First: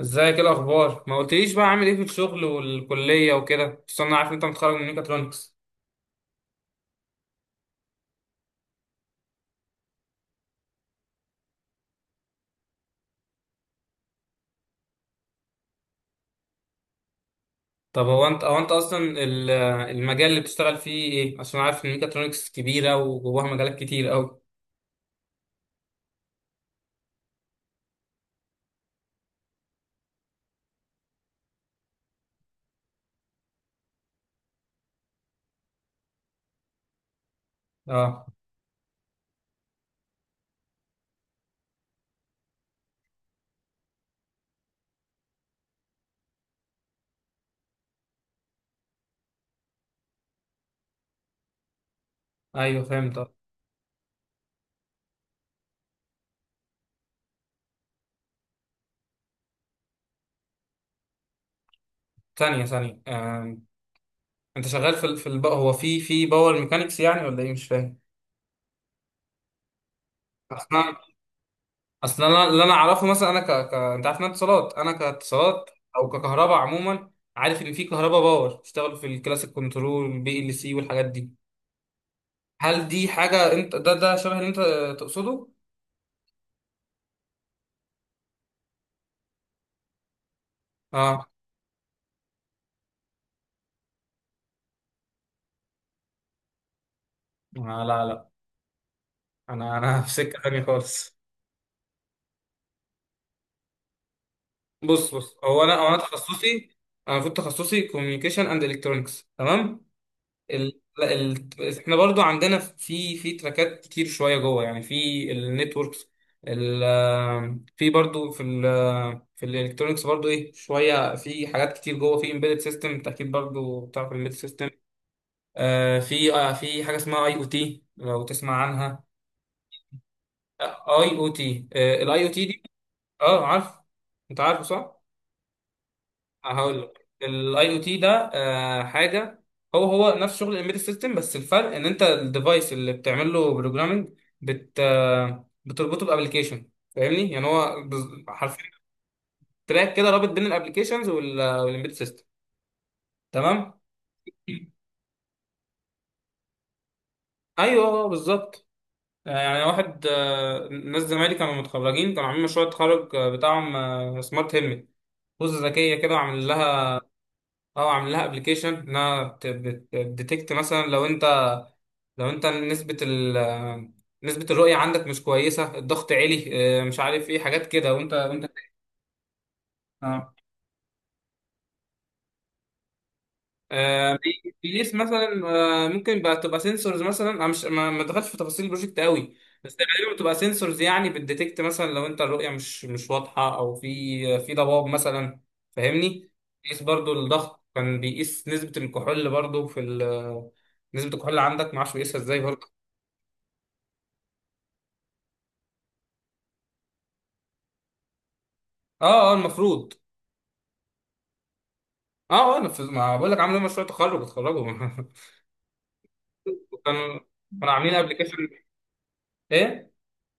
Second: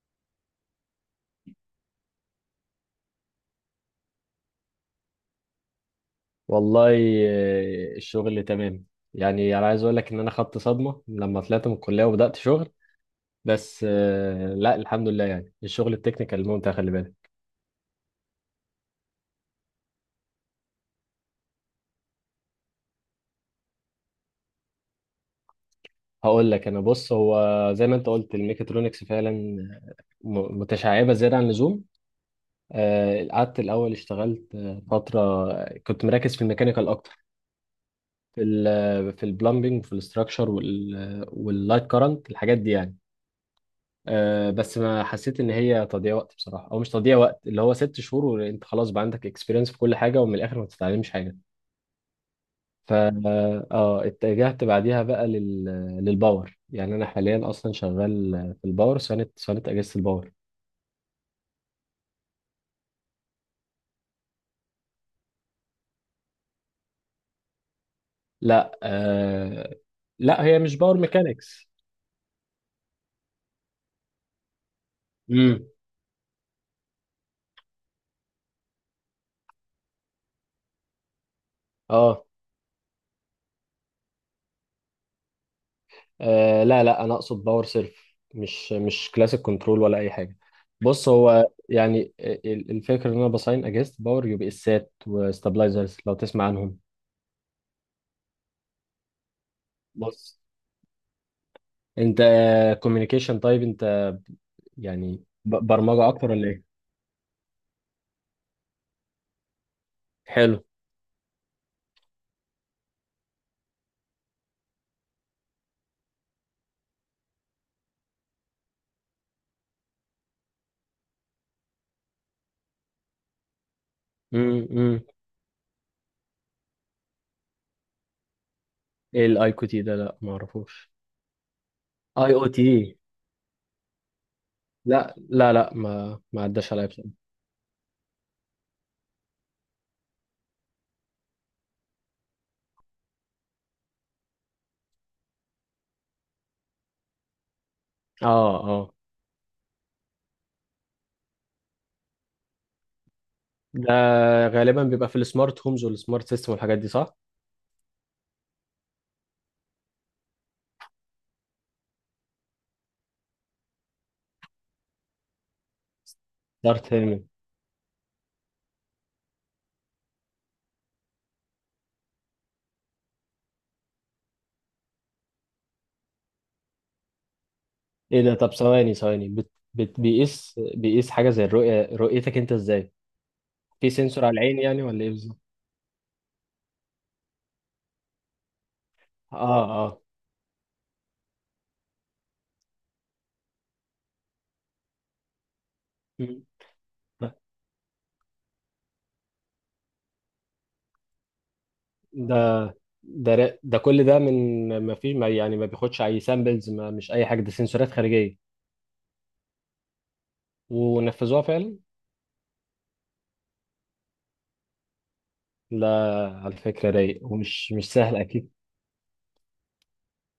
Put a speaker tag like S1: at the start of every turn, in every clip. S1: ازيك؟ ايه الاخبار؟ ما قلتليش بقى، عامل ايه في الشغل والكليه وكده؟ بس انا عارف إن انت متخرج من ميكاترونكس.
S2: والله الشغل تمام. يعني انا عايز اقول لك ان انا خدت صدمه لما طلعت من الكليه وبدات شغل. بس لا الحمد لله، يعني الشغل التكنيكال ممتع، خلي بالك.
S1: طب هو انت اصلا المجال اللي بتشتغل فيه ايه؟ عشان عارف ان ميكاترونكس كبيره وجواها مجالات كتير قوي.
S2: هقول لك انا، بص، هو زي ما انت قلت الميكاترونكس فعلا، متشعبه زياده عن اللزوم. قعدت الاول اشتغلت فتره، كنت مركز في الميكانيكال اكتر،
S1: اه،
S2: في البلمبنج وفي الاستراكشر واللايت كارنت، الحاجات دي يعني. أه، بس ما حسيت ان هي تضييع وقت بصراحه، او مش تضييع وقت، اللي هو ست شهور وانت خلاص بقى عندك اكسبيرينس في كل حاجه، ومن الاخر ما بتتعلمش حاجه.
S1: ايوه
S2: ف
S1: فهمت آه.
S2: اه اتجهت بعديها بقى للباور، يعني انا حاليا اصلا شغال في الباور، صيانه اجهزه الباور.
S1: ثانيه ثانيه آه. انت شغال هو في باور ميكانيكس يعني ولا ايه؟ مش فاهم
S2: لا لا هي مش
S1: اصلا.
S2: باور ميكانيكس.
S1: اصلا انا اللي اعرفه مثلا، انت عارف إن انا اتصالات، انا
S2: امم.
S1: كاتصالات او ككهرباء عموما. عارف ان في كهرباء باور بيشتغلوا في الكلاسيك كنترول، البي ال سي والحاجات دي.
S2: اه.
S1: هل دي حاجة انت ده شبه اللي انت تقصده؟
S2: آه، لا انا اقصد باور سيرف، مش كلاسيك كنترول ولا اي حاجه. بص،
S1: اه
S2: هو يعني الفكره ان انا بصين اجهزه باور، يو بي اسات وستابلايزرز، لو تسمع عنهم.
S1: آه، لا لا، انا في
S2: بص،
S1: سكة تانية خالص.
S2: انت كوميونيكيشن، طيب انت
S1: بص
S2: يعني
S1: بص هو انا هو انا
S2: برمجه اكتر ولا ايه؟
S1: تخصصي، انا المفروض تخصصي كوميونيكيشن اند الكترونكس، تمام.
S2: حلو.
S1: لا، احنا برضو عندنا في تراكات كتير شوية جوه يعني، في النتوركس، ال... في برضو في الالكترونكس برضو ايه شوية، في حاجات كتير جوه، في امبيدد سيستم. انت اكيد برضو بتعرف الامبيدد
S2: امم،
S1: سيستم.
S2: امم.
S1: آه في في حاجة اسمها اي او تي، لو تسمع عنها.
S2: ايه الاي كيو تي ده؟ لا ما اعرفوش.
S1: اي او تي، الاي
S2: اي
S1: او تي
S2: او
S1: دي
S2: تي؟
S1: اه عارف، انت عارفه صح.
S2: لا ما عداش
S1: هقول
S2: عليا
S1: لك
S2: بصراحه.
S1: الاي او تي ده حاجه هو نفس شغل الامبيدد سيستم، بس الفرق ان انت الديفايس اللي بتعمل له بروجرامنج بت آه، بتربطه بابلكيشن. فاهمني؟ يعني هو
S2: اه
S1: حرفيا
S2: اه.
S1: تراك كده رابط بين الابلكيشنز والامبيدد سيستم، تمام.
S2: ده غالبا بيبقى في السمارت هومز والسمارت سيستم والحاجات دي، صح؟
S1: ايوه آه، بالظبط. يعني واحد آه، ناس زمايلي كانوا متخرجين، كانوا عاملين مشروع التخرج بتاعهم سمارت هيلمت، بوزة ذكية كده عامل.
S2: سمارت.
S1: اه عامل لها ابلكيشن، انها بتديتكت مثلا لو انت، لو انت نسبة الرؤية عندك مش كويسة، الضغط عالي، مش عارف ايه، حاجات كده، وانت
S2: ايه ده؟
S1: وانت.
S2: طب ثواني،
S1: اه
S2: بيقيس حاجه زي الرؤيه، رؤيتك انت ازاي؟ في سنسور على العين يعني
S1: بيقيس
S2: ولا ايه بالظبط؟
S1: مثلا. ممكن بقى تبقى سنسورز مثلا، انا مش ما دخلتش في تفاصيل البروجكت قوي،
S2: اه
S1: بس
S2: اه.
S1: غالبا بتبقى سنسورز يعني، بتديتكت مثلا لو انت الرؤية مش واضحة، او في ضباب مثلا، فاهمني؟
S2: مم.
S1: بيقيس برضو الضغط، كان بيقيس نسبة الكحول برضو نسبة الكحول اللي عندك، معرفش بيقيسها ازاي
S2: ده
S1: برضو.
S2: ده كل ده من... ما فيش، ما يعني ما بياخدش اي سامبلز، ما مش اي حاجه، ده سنسورات خارجيه.
S1: اه اه المفروض.
S2: ونفذوها فعلا.
S1: اه اه، أنا ما بقول لك، عملوا مشروع تخرج اتخرجوا
S2: لا، على فكره رايق،
S1: كانوا كانوا
S2: ومش مش
S1: عاملين
S2: سهل
S1: ابلكيشن.
S2: اكيد.
S1: ايه؟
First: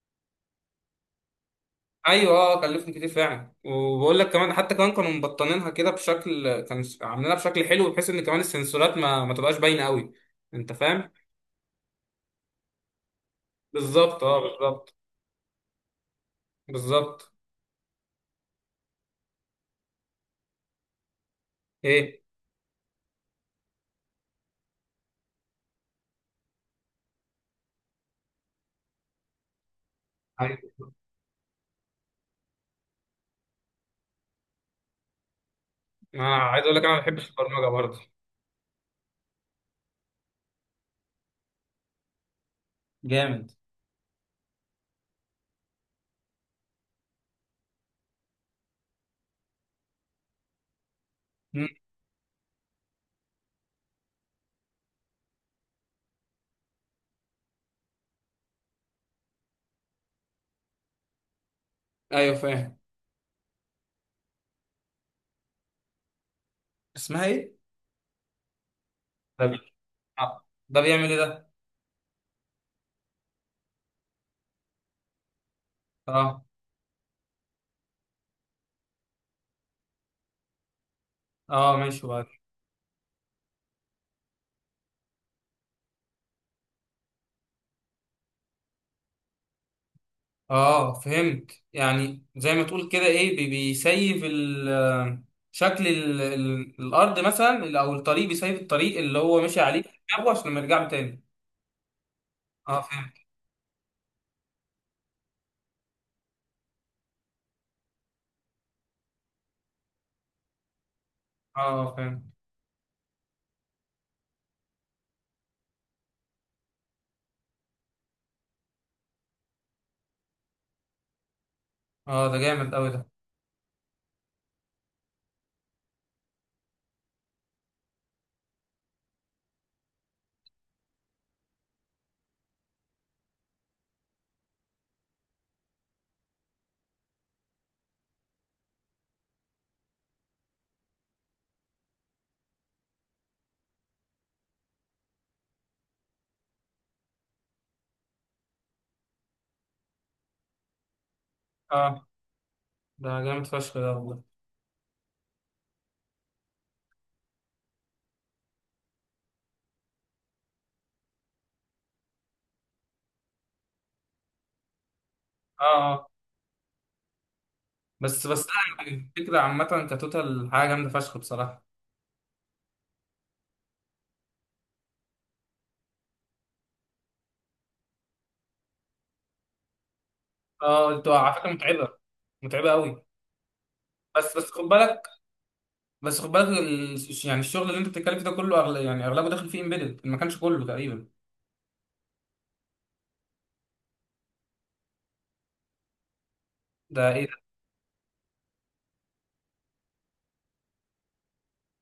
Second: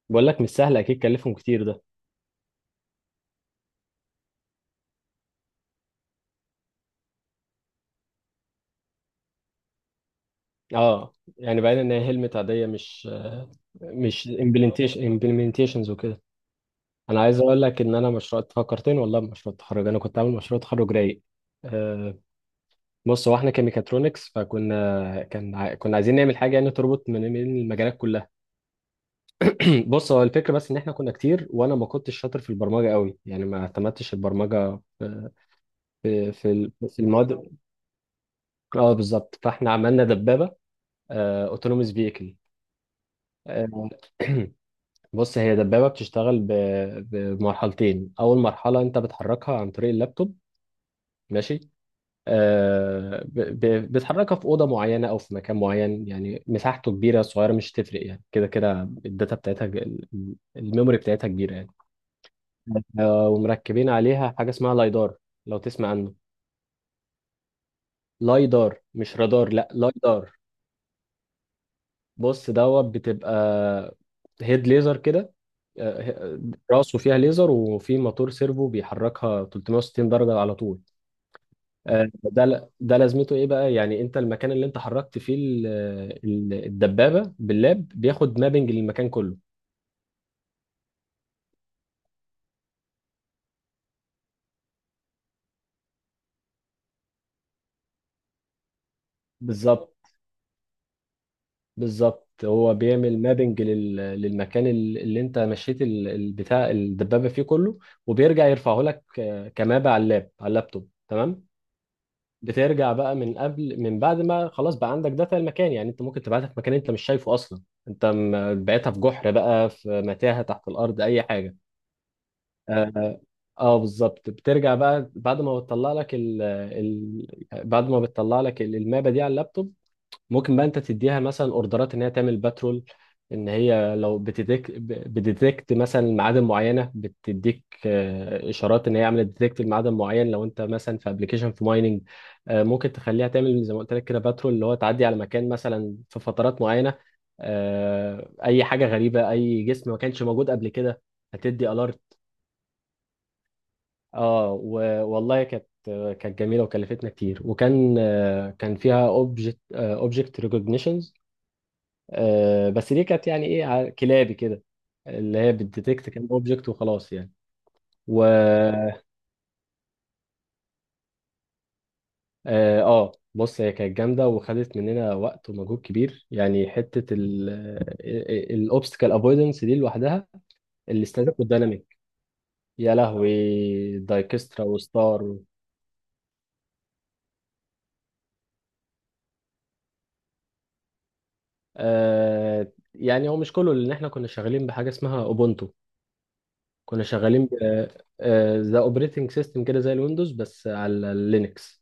S2: بقول لك مش سهل اكيد، كلفهم كتير ده.
S1: ايوه اه، كلفهم كتير فعلا. وبقول لك كمان، حتى كمان كانوا مبطنينها كده بشكل، كانوا عاملينها بشكل حلو، بحيث ان كمان السنسورات ما تبقاش باينه قوي. انت فاهم؟
S2: اه، يعني باين ان هي هلمت عاديه، مش
S1: بالظبط
S2: مش
S1: اه بالظبط.
S2: امبلمنتيشن، امبلمنتيشنز وكده. انا
S1: بالظبط.
S2: عايز اقول لك ان انا مشروع، فكرتني والله بمشروع التخرج، انا كنت عامل مشروع تخرج رايق. أه.
S1: ايه،
S2: بص، هو احنا كميكاترونكس، فكنا كنا عايزين نعمل حاجه يعني تربط من المجالات كلها. بص، هو الفكره
S1: عايز،
S2: بس ان احنا كنا كتير، وانا ما كنتش شاطر في البرمجه قوي، يعني ما اعتمدتش البرمجه في
S1: انا عايز اقول لك انا ما
S2: في
S1: بحبش
S2: المواد.
S1: البرمجه برضه.
S2: اه بالظبط، فاحنا عملنا دبابه اوتونوموس فيكل.
S1: جامد.
S2: بص، هي دبابه بتشتغل بمرحلتين، اول مرحله انت بتحركها عن طريق اللابتوب، ماشي.
S1: مم.
S2: آه، ب- بتحركها في اوضه معينه او في مكان معين، يعني مساحته كبيره صغيره مش تفرق، يعني كده كده الداتا بتاعتها، الميموري بتاعتها كبيره يعني.
S1: ايوه فاهم.
S2: ومركبين عليها حاجه اسمها لايدار، لو تسمع عنه.
S1: اسمها ايه؟
S2: لايدار، مش
S1: ده
S2: رادار، لا
S1: بي-
S2: لايدار.
S1: آه. ده بيعمل ايه ده؟
S2: بص، دوت بتبقى هيد ليزر كده. آه،
S1: اه
S2: راسه فيها ليزر، وفي موتور سيرفو بيحركها 360 درجه على طول.
S1: اه ماشي.
S2: ده لازمته ايه بقى؟ يعني انت المكان اللي انت حركت فيه الدبابه باللاب، بياخد مابنج للمكان كله.
S1: اه فهمت. يعني زي ما تقول كده ايه بيسيف شكل الارض مثلا، او الطريق، بيسيف الطريق اللي هو مشي عليه في
S2: بالظبط.
S1: دماغه، عشان ما يرجع له تاني.
S2: هو
S1: اه فهمت.
S2: بيعمل مابنج للمكان، اللي انت مشيت بتاع الدبابه فيه كله. وبيرجع يرفعه لك كمابة على اللاب على اللابتوب، تمام.
S1: اه فهمت.
S2: بترجع بقى من قبل، من بعد ما خلاص بقى عندك داتا المكان، يعني انت ممكن تبعتها في مكان انت مش شايفه اصلا، انت بعتها في جحر بقى، في متاهه تحت الارض، اي حاجه.
S1: اه ده جامد قوي ده.
S2: اه. بالظبط. بترجع بقى بعد ما بتطلع لك بعد ما بتطلع لك المابة دي على اللابتوب. ممكن بقى انت تديها مثلا اوردرات ان هي تعمل باترول، ان هي لو بتديك بتديتكت مثلا معادن معينه، بتديك اشارات ان هي عملت ديتكت لمعدن معين لو انت مثلا في ابلكيشن في مايننج. ممكن تخليها تعمل زي ما قلت لك كده باترول، اللي هو تعدي على مكان مثلا في فترات معينه، اي حاجه غريبه، اي جسم ما كانش موجود قبل كده، هتدي الارت.
S1: اه ده جامد فشخ ده والله.
S2: اه، والله كانت، كانت جميله وكلفتنا كتير، وكان كان فيها اوبجكت ريكوجنيشنز، بس دي كانت يعني ايه كلابي كده، اللي هي
S1: اه اه.
S2: بتديتكت كام اوبجكت وخلاص يعني. و
S1: بس بس لا،
S2: اه.
S1: الفكره عامه كتوتال حاجه جامده فشخ بصراحه.
S2: بص هي كانت جامده وخدت مننا وقت ومجهود كبير، يعني حته الاوبستكل افويدنس دي لوحدها،
S1: اه انتوا على
S2: الاستاتيك
S1: فكره
S2: والديناميك،
S1: متعبه، متعبه
S2: يا
S1: قوي.
S2: لهوي،
S1: بس بس خد
S2: دايكسترا
S1: بالك،
S2: وستار.
S1: بس خد بالك يعني الشغل اللي انت بتتكلم فيه ده كله يعني اغلبه داخل فيه امبيدد، ما كانش كله تقريبا.
S2: يعني هو مش كله، لان احنا كنا شغالين بحاجه اسمها اوبونتو، كنا
S1: ده
S2: شغالين ذا اوبريتنج سيستم كده زي الويندوز بس على اللينكس.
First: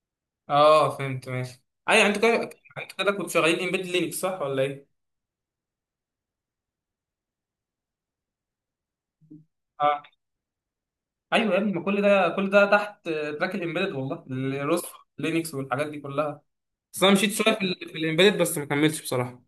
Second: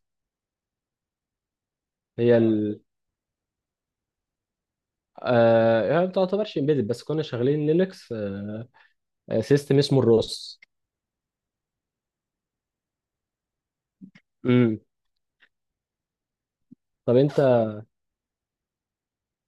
S1: اه فهمت ماشي. ايوه انتوا
S2: هي اه
S1: كده،
S2: ال.
S1: انتوا كده كنتوا شغالين امبيدد لينكس، صح ولا ايه؟
S2: آه، يعني ما تعتبرش امبيدد، بس كنا شغالين لينكس، آه سيستم اسمه
S1: اه
S2: الروس.
S1: ايوه يا ابني، ما كل ده كل ده تحت تراك الامبيدد، والله
S2: امم.
S1: الروس لينكس والحاجات دي كلها. بس انا
S2: طب
S1: مشيت
S2: انت،
S1: شويه في، في الامبيدد، بس ما كملتش بصراحه.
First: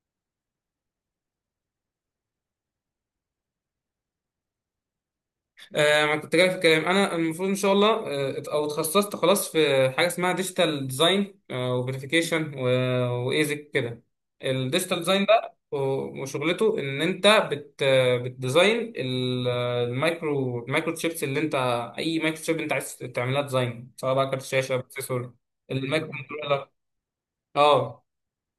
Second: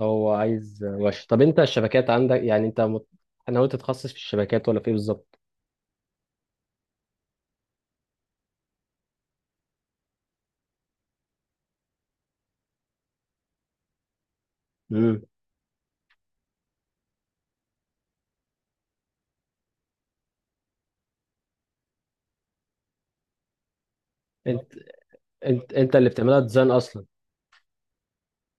S2: او عايز، ماشي، طب انت الشبكات عندك، يعني انت ناوي تتخصص في الشبكات ولا في ايه بالظبط؟
S1: ما كنت جاي في الكلام، انا المفروض ان شاء الله او اتخصصت خلاص في حاجه اسمها ديجيتال ديزاين وفيريفيكيشن، وايزك كده. الديجيتال
S2: امم.
S1: ديزاين ده وشغلته ان انت بتديزاين المايكرو تشيبس، اللي انت، اي مايكرو تشيب انت عايز تعملها ديزاين، سواء بقى كارت
S2: انت،
S1: شاشه، بروسيسور،
S2: انت اللي
S1: المايكرو
S2: بتعملها
S1: كنترولر.
S2: ديزاين اصلا؟
S1: اه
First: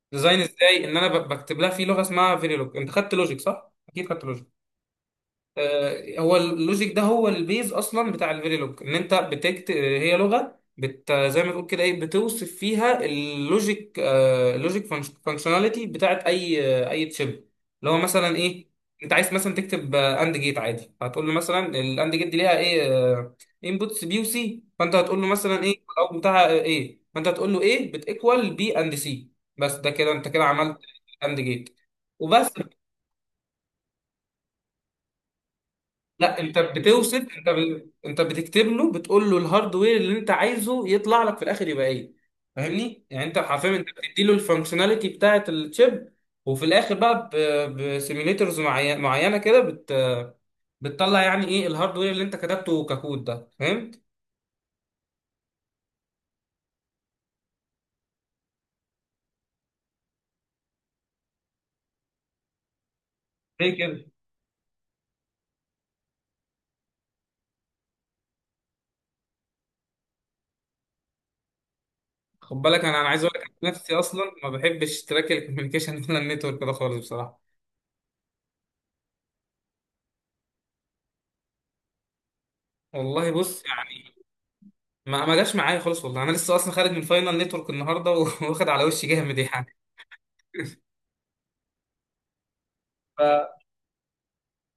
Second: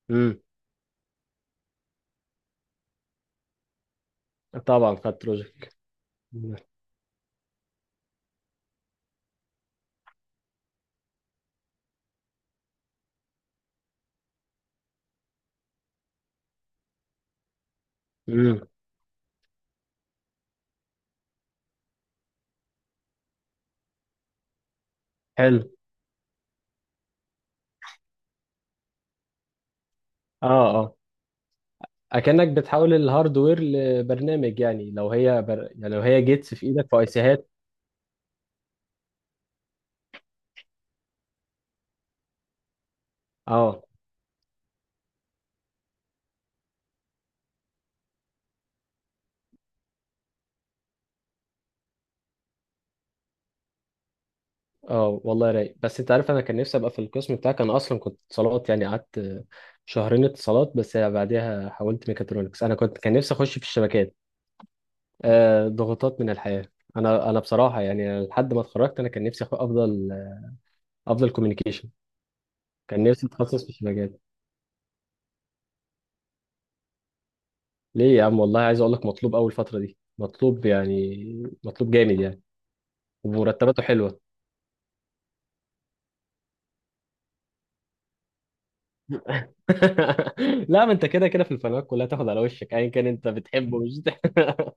S2: امم.
S1: ديزاين ازاي؟ ان انا بكتب لها في لغه اسمها فيريلوج. انت خدت لوجيك صح، اكيد خدت لوجيك.
S2: طبعا خدت بروجكت.
S1: هو اللوجيك ده هو البيز اصلا بتاع الفيريلوج، ان انت بتكت، هي لغه بت زي ما تقول كده ايه، بتوصف فيها اللوجيك اللوجيك فانكشناليتي بتاعت اي تشيب، اللي هو مثلا
S2: امم.
S1: ايه، انت عايز مثلا تكتب اند جيت عادي، هتقول له مثلا الاند جيت دي ليها ايه انبوتس، بي وسي، فانت هتقول له
S2: حلو.
S1: مثلا ايه الاوت بتاعها ايه، فانت هتقول له ايه بتيكوال بي اند سي. بس ده كده انت كده عملت
S2: اه.
S1: اند جيت
S2: اكنك
S1: وبس.
S2: بتحول الهاردوير لبرنامج، يعني لو هي يعني لو هي
S1: لا
S2: جيتس
S1: انت
S2: في ايدك في اي
S1: بتوصف، انت
S2: سيهات.
S1: انت بتكتب له، بتقول له الهاردوير اللي انت عايزه يطلع لك في الاخر يبقى ايه، فاهمني؟ يعني انت حرفيا
S2: اه.
S1: انت بتدي له الفانكشناليتي بتاعه الشيب، وفي الاخر بقى بسيميليترز معينه كده بتطلع يعني ايه الهاردوير اللي انت كتبته ككود ده، فهمت؟
S2: اه والله رايق. بس انت عارف انا كان نفسي ابقى في القسم بتاعك، انا اصلا كنت اتصالات، يعني قعدت شهرين اتصالات بس بعدها حولت ميكاترونكس، انا كنت كان نفسي اخش في
S1: ليه كده؟
S2: الشبكات. آه، ضغوطات من الحياه. انا بصراحه يعني، أنا لحد ما اتخرجت انا كان نفسي افضل، افضل كوميونيكيشن.
S1: خد بالك، انا
S2: كان
S1: انا عايز
S2: نفسي
S1: اقول لك
S2: اتخصص في
S1: أنا نفسي
S2: الشبكات.
S1: اصلا ما بحبش تراك الكوميونيكيشن ولا النتورك ده خالص بصراحه.
S2: ليه يا عم؟ والله عايز اقول لك مطلوب، اول فتره دي مطلوب، يعني مطلوب جامد يعني،
S1: والله بص
S2: ومرتباته
S1: يعني،
S2: حلوه.
S1: ما جاش معايا خالص والله، انا لسه اصلا خارج من فاينل نتورك النهارده واخد على وشي جامد يعني.
S2: لا، ما انت كده كده في الفنادق كلها تاخد على وشك ايا كان
S1: ف...
S2: انت بتحبه، مش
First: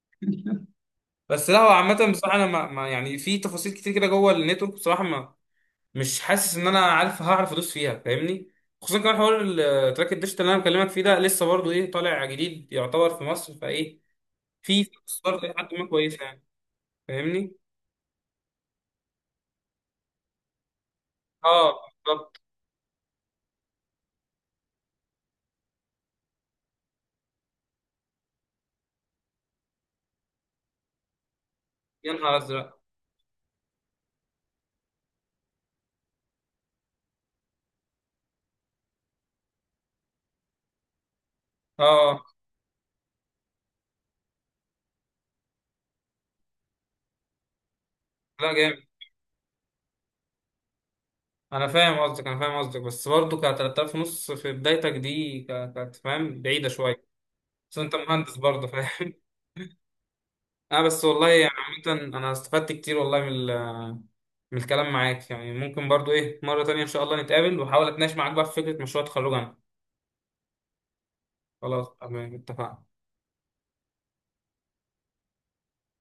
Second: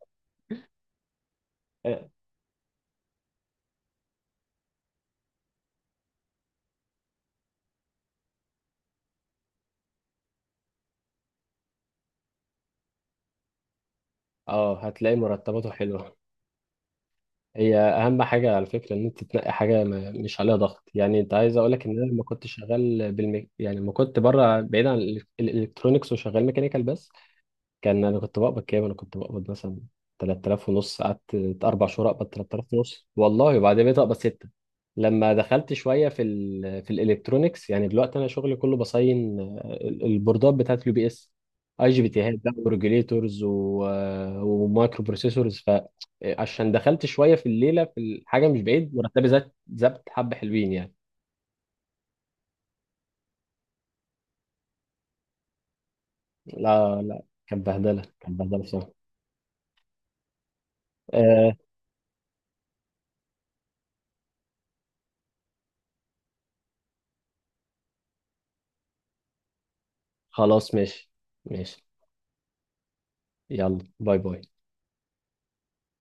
S1: بس لا هو عامة بصراحة، أنا ما يعني في تفاصيل كتير كده جوه النتورك بصراحة، ما مش حاسس إن أنا عارف هعرف أدوس فيها، فاهمني؟ خصوصا كمان حوار التراك الديجيتال اللي أنا بكلمك فيه ده، لسه برضه إيه طالع جديد يعتبر في مصر، فإيه
S2: اه
S1: في
S2: هتلاقي
S1: فرص برضه إيه
S2: مرتباته
S1: حد ما
S2: حلوه.
S1: كويسة يعني، فاهمني؟
S2: هي اهم حاجه على فكره ان انت تنقي حاجه ما مش عليها ضغط، يعني انت عايز اقول
S1: أه
S2: لك ان انا لما
S1: بالظبط.
S2: كنت شغال يعني لما كنت بره بعيد عن الالكترونكس وشغال ميكانيكال بس، كان انا كنت بقبض كام؟ انا كنت بقبض مثلا 3000 ونص، قعدت اربع شهور
S1: يا
S2: اقبض
S1: نهار
S2: 3000
S1: أزرق.
S2: ونص والله، وبعدين بقيت اقبض ستة. لما دخلت شويه في الالكترونيكس، يعني دلوقتي انا شغلي كله بصين البوردات بتاعت اليو بي اس، اي جي بي تي
S1: أه
S2: هات بقى وريجوليتورز ومايكرو بروسيسورز، فعشان دخلت شويه في الليله في الحاجه
S1: لا
S2: مش
S1: جامد.
S2: بعيد مرتبي زاد، حبه حلوين يعني.
S1: أنا فاهم قصدك، أنا فاهم قصدك، بس برضه ك 3000 ونص في بدايتك دي كانت فاهم بعيدة
S2: لا
S1: شوية.
S2: لا كانت
S1: بس أنت
S2: بهدله،
S1: مهندس
S2: كانت بهدله
S1: برضه،
S2: بصراحه.
S1: فاهم؟ اه بس والله يعني،
S2: آه.
S1: عامة انا استفدت كتير والله من من الكلام معاك. يعني ممكن برضو ايه مرة تانية ان شاء الله نتقابل، واحاول اتناقش معاك بقى في فكرة مشروع تخرجنا.
S2: خلاص ماشي. ماشي.
S1: خلاص تمام، اتفقنا.
S2: يلا باي باي.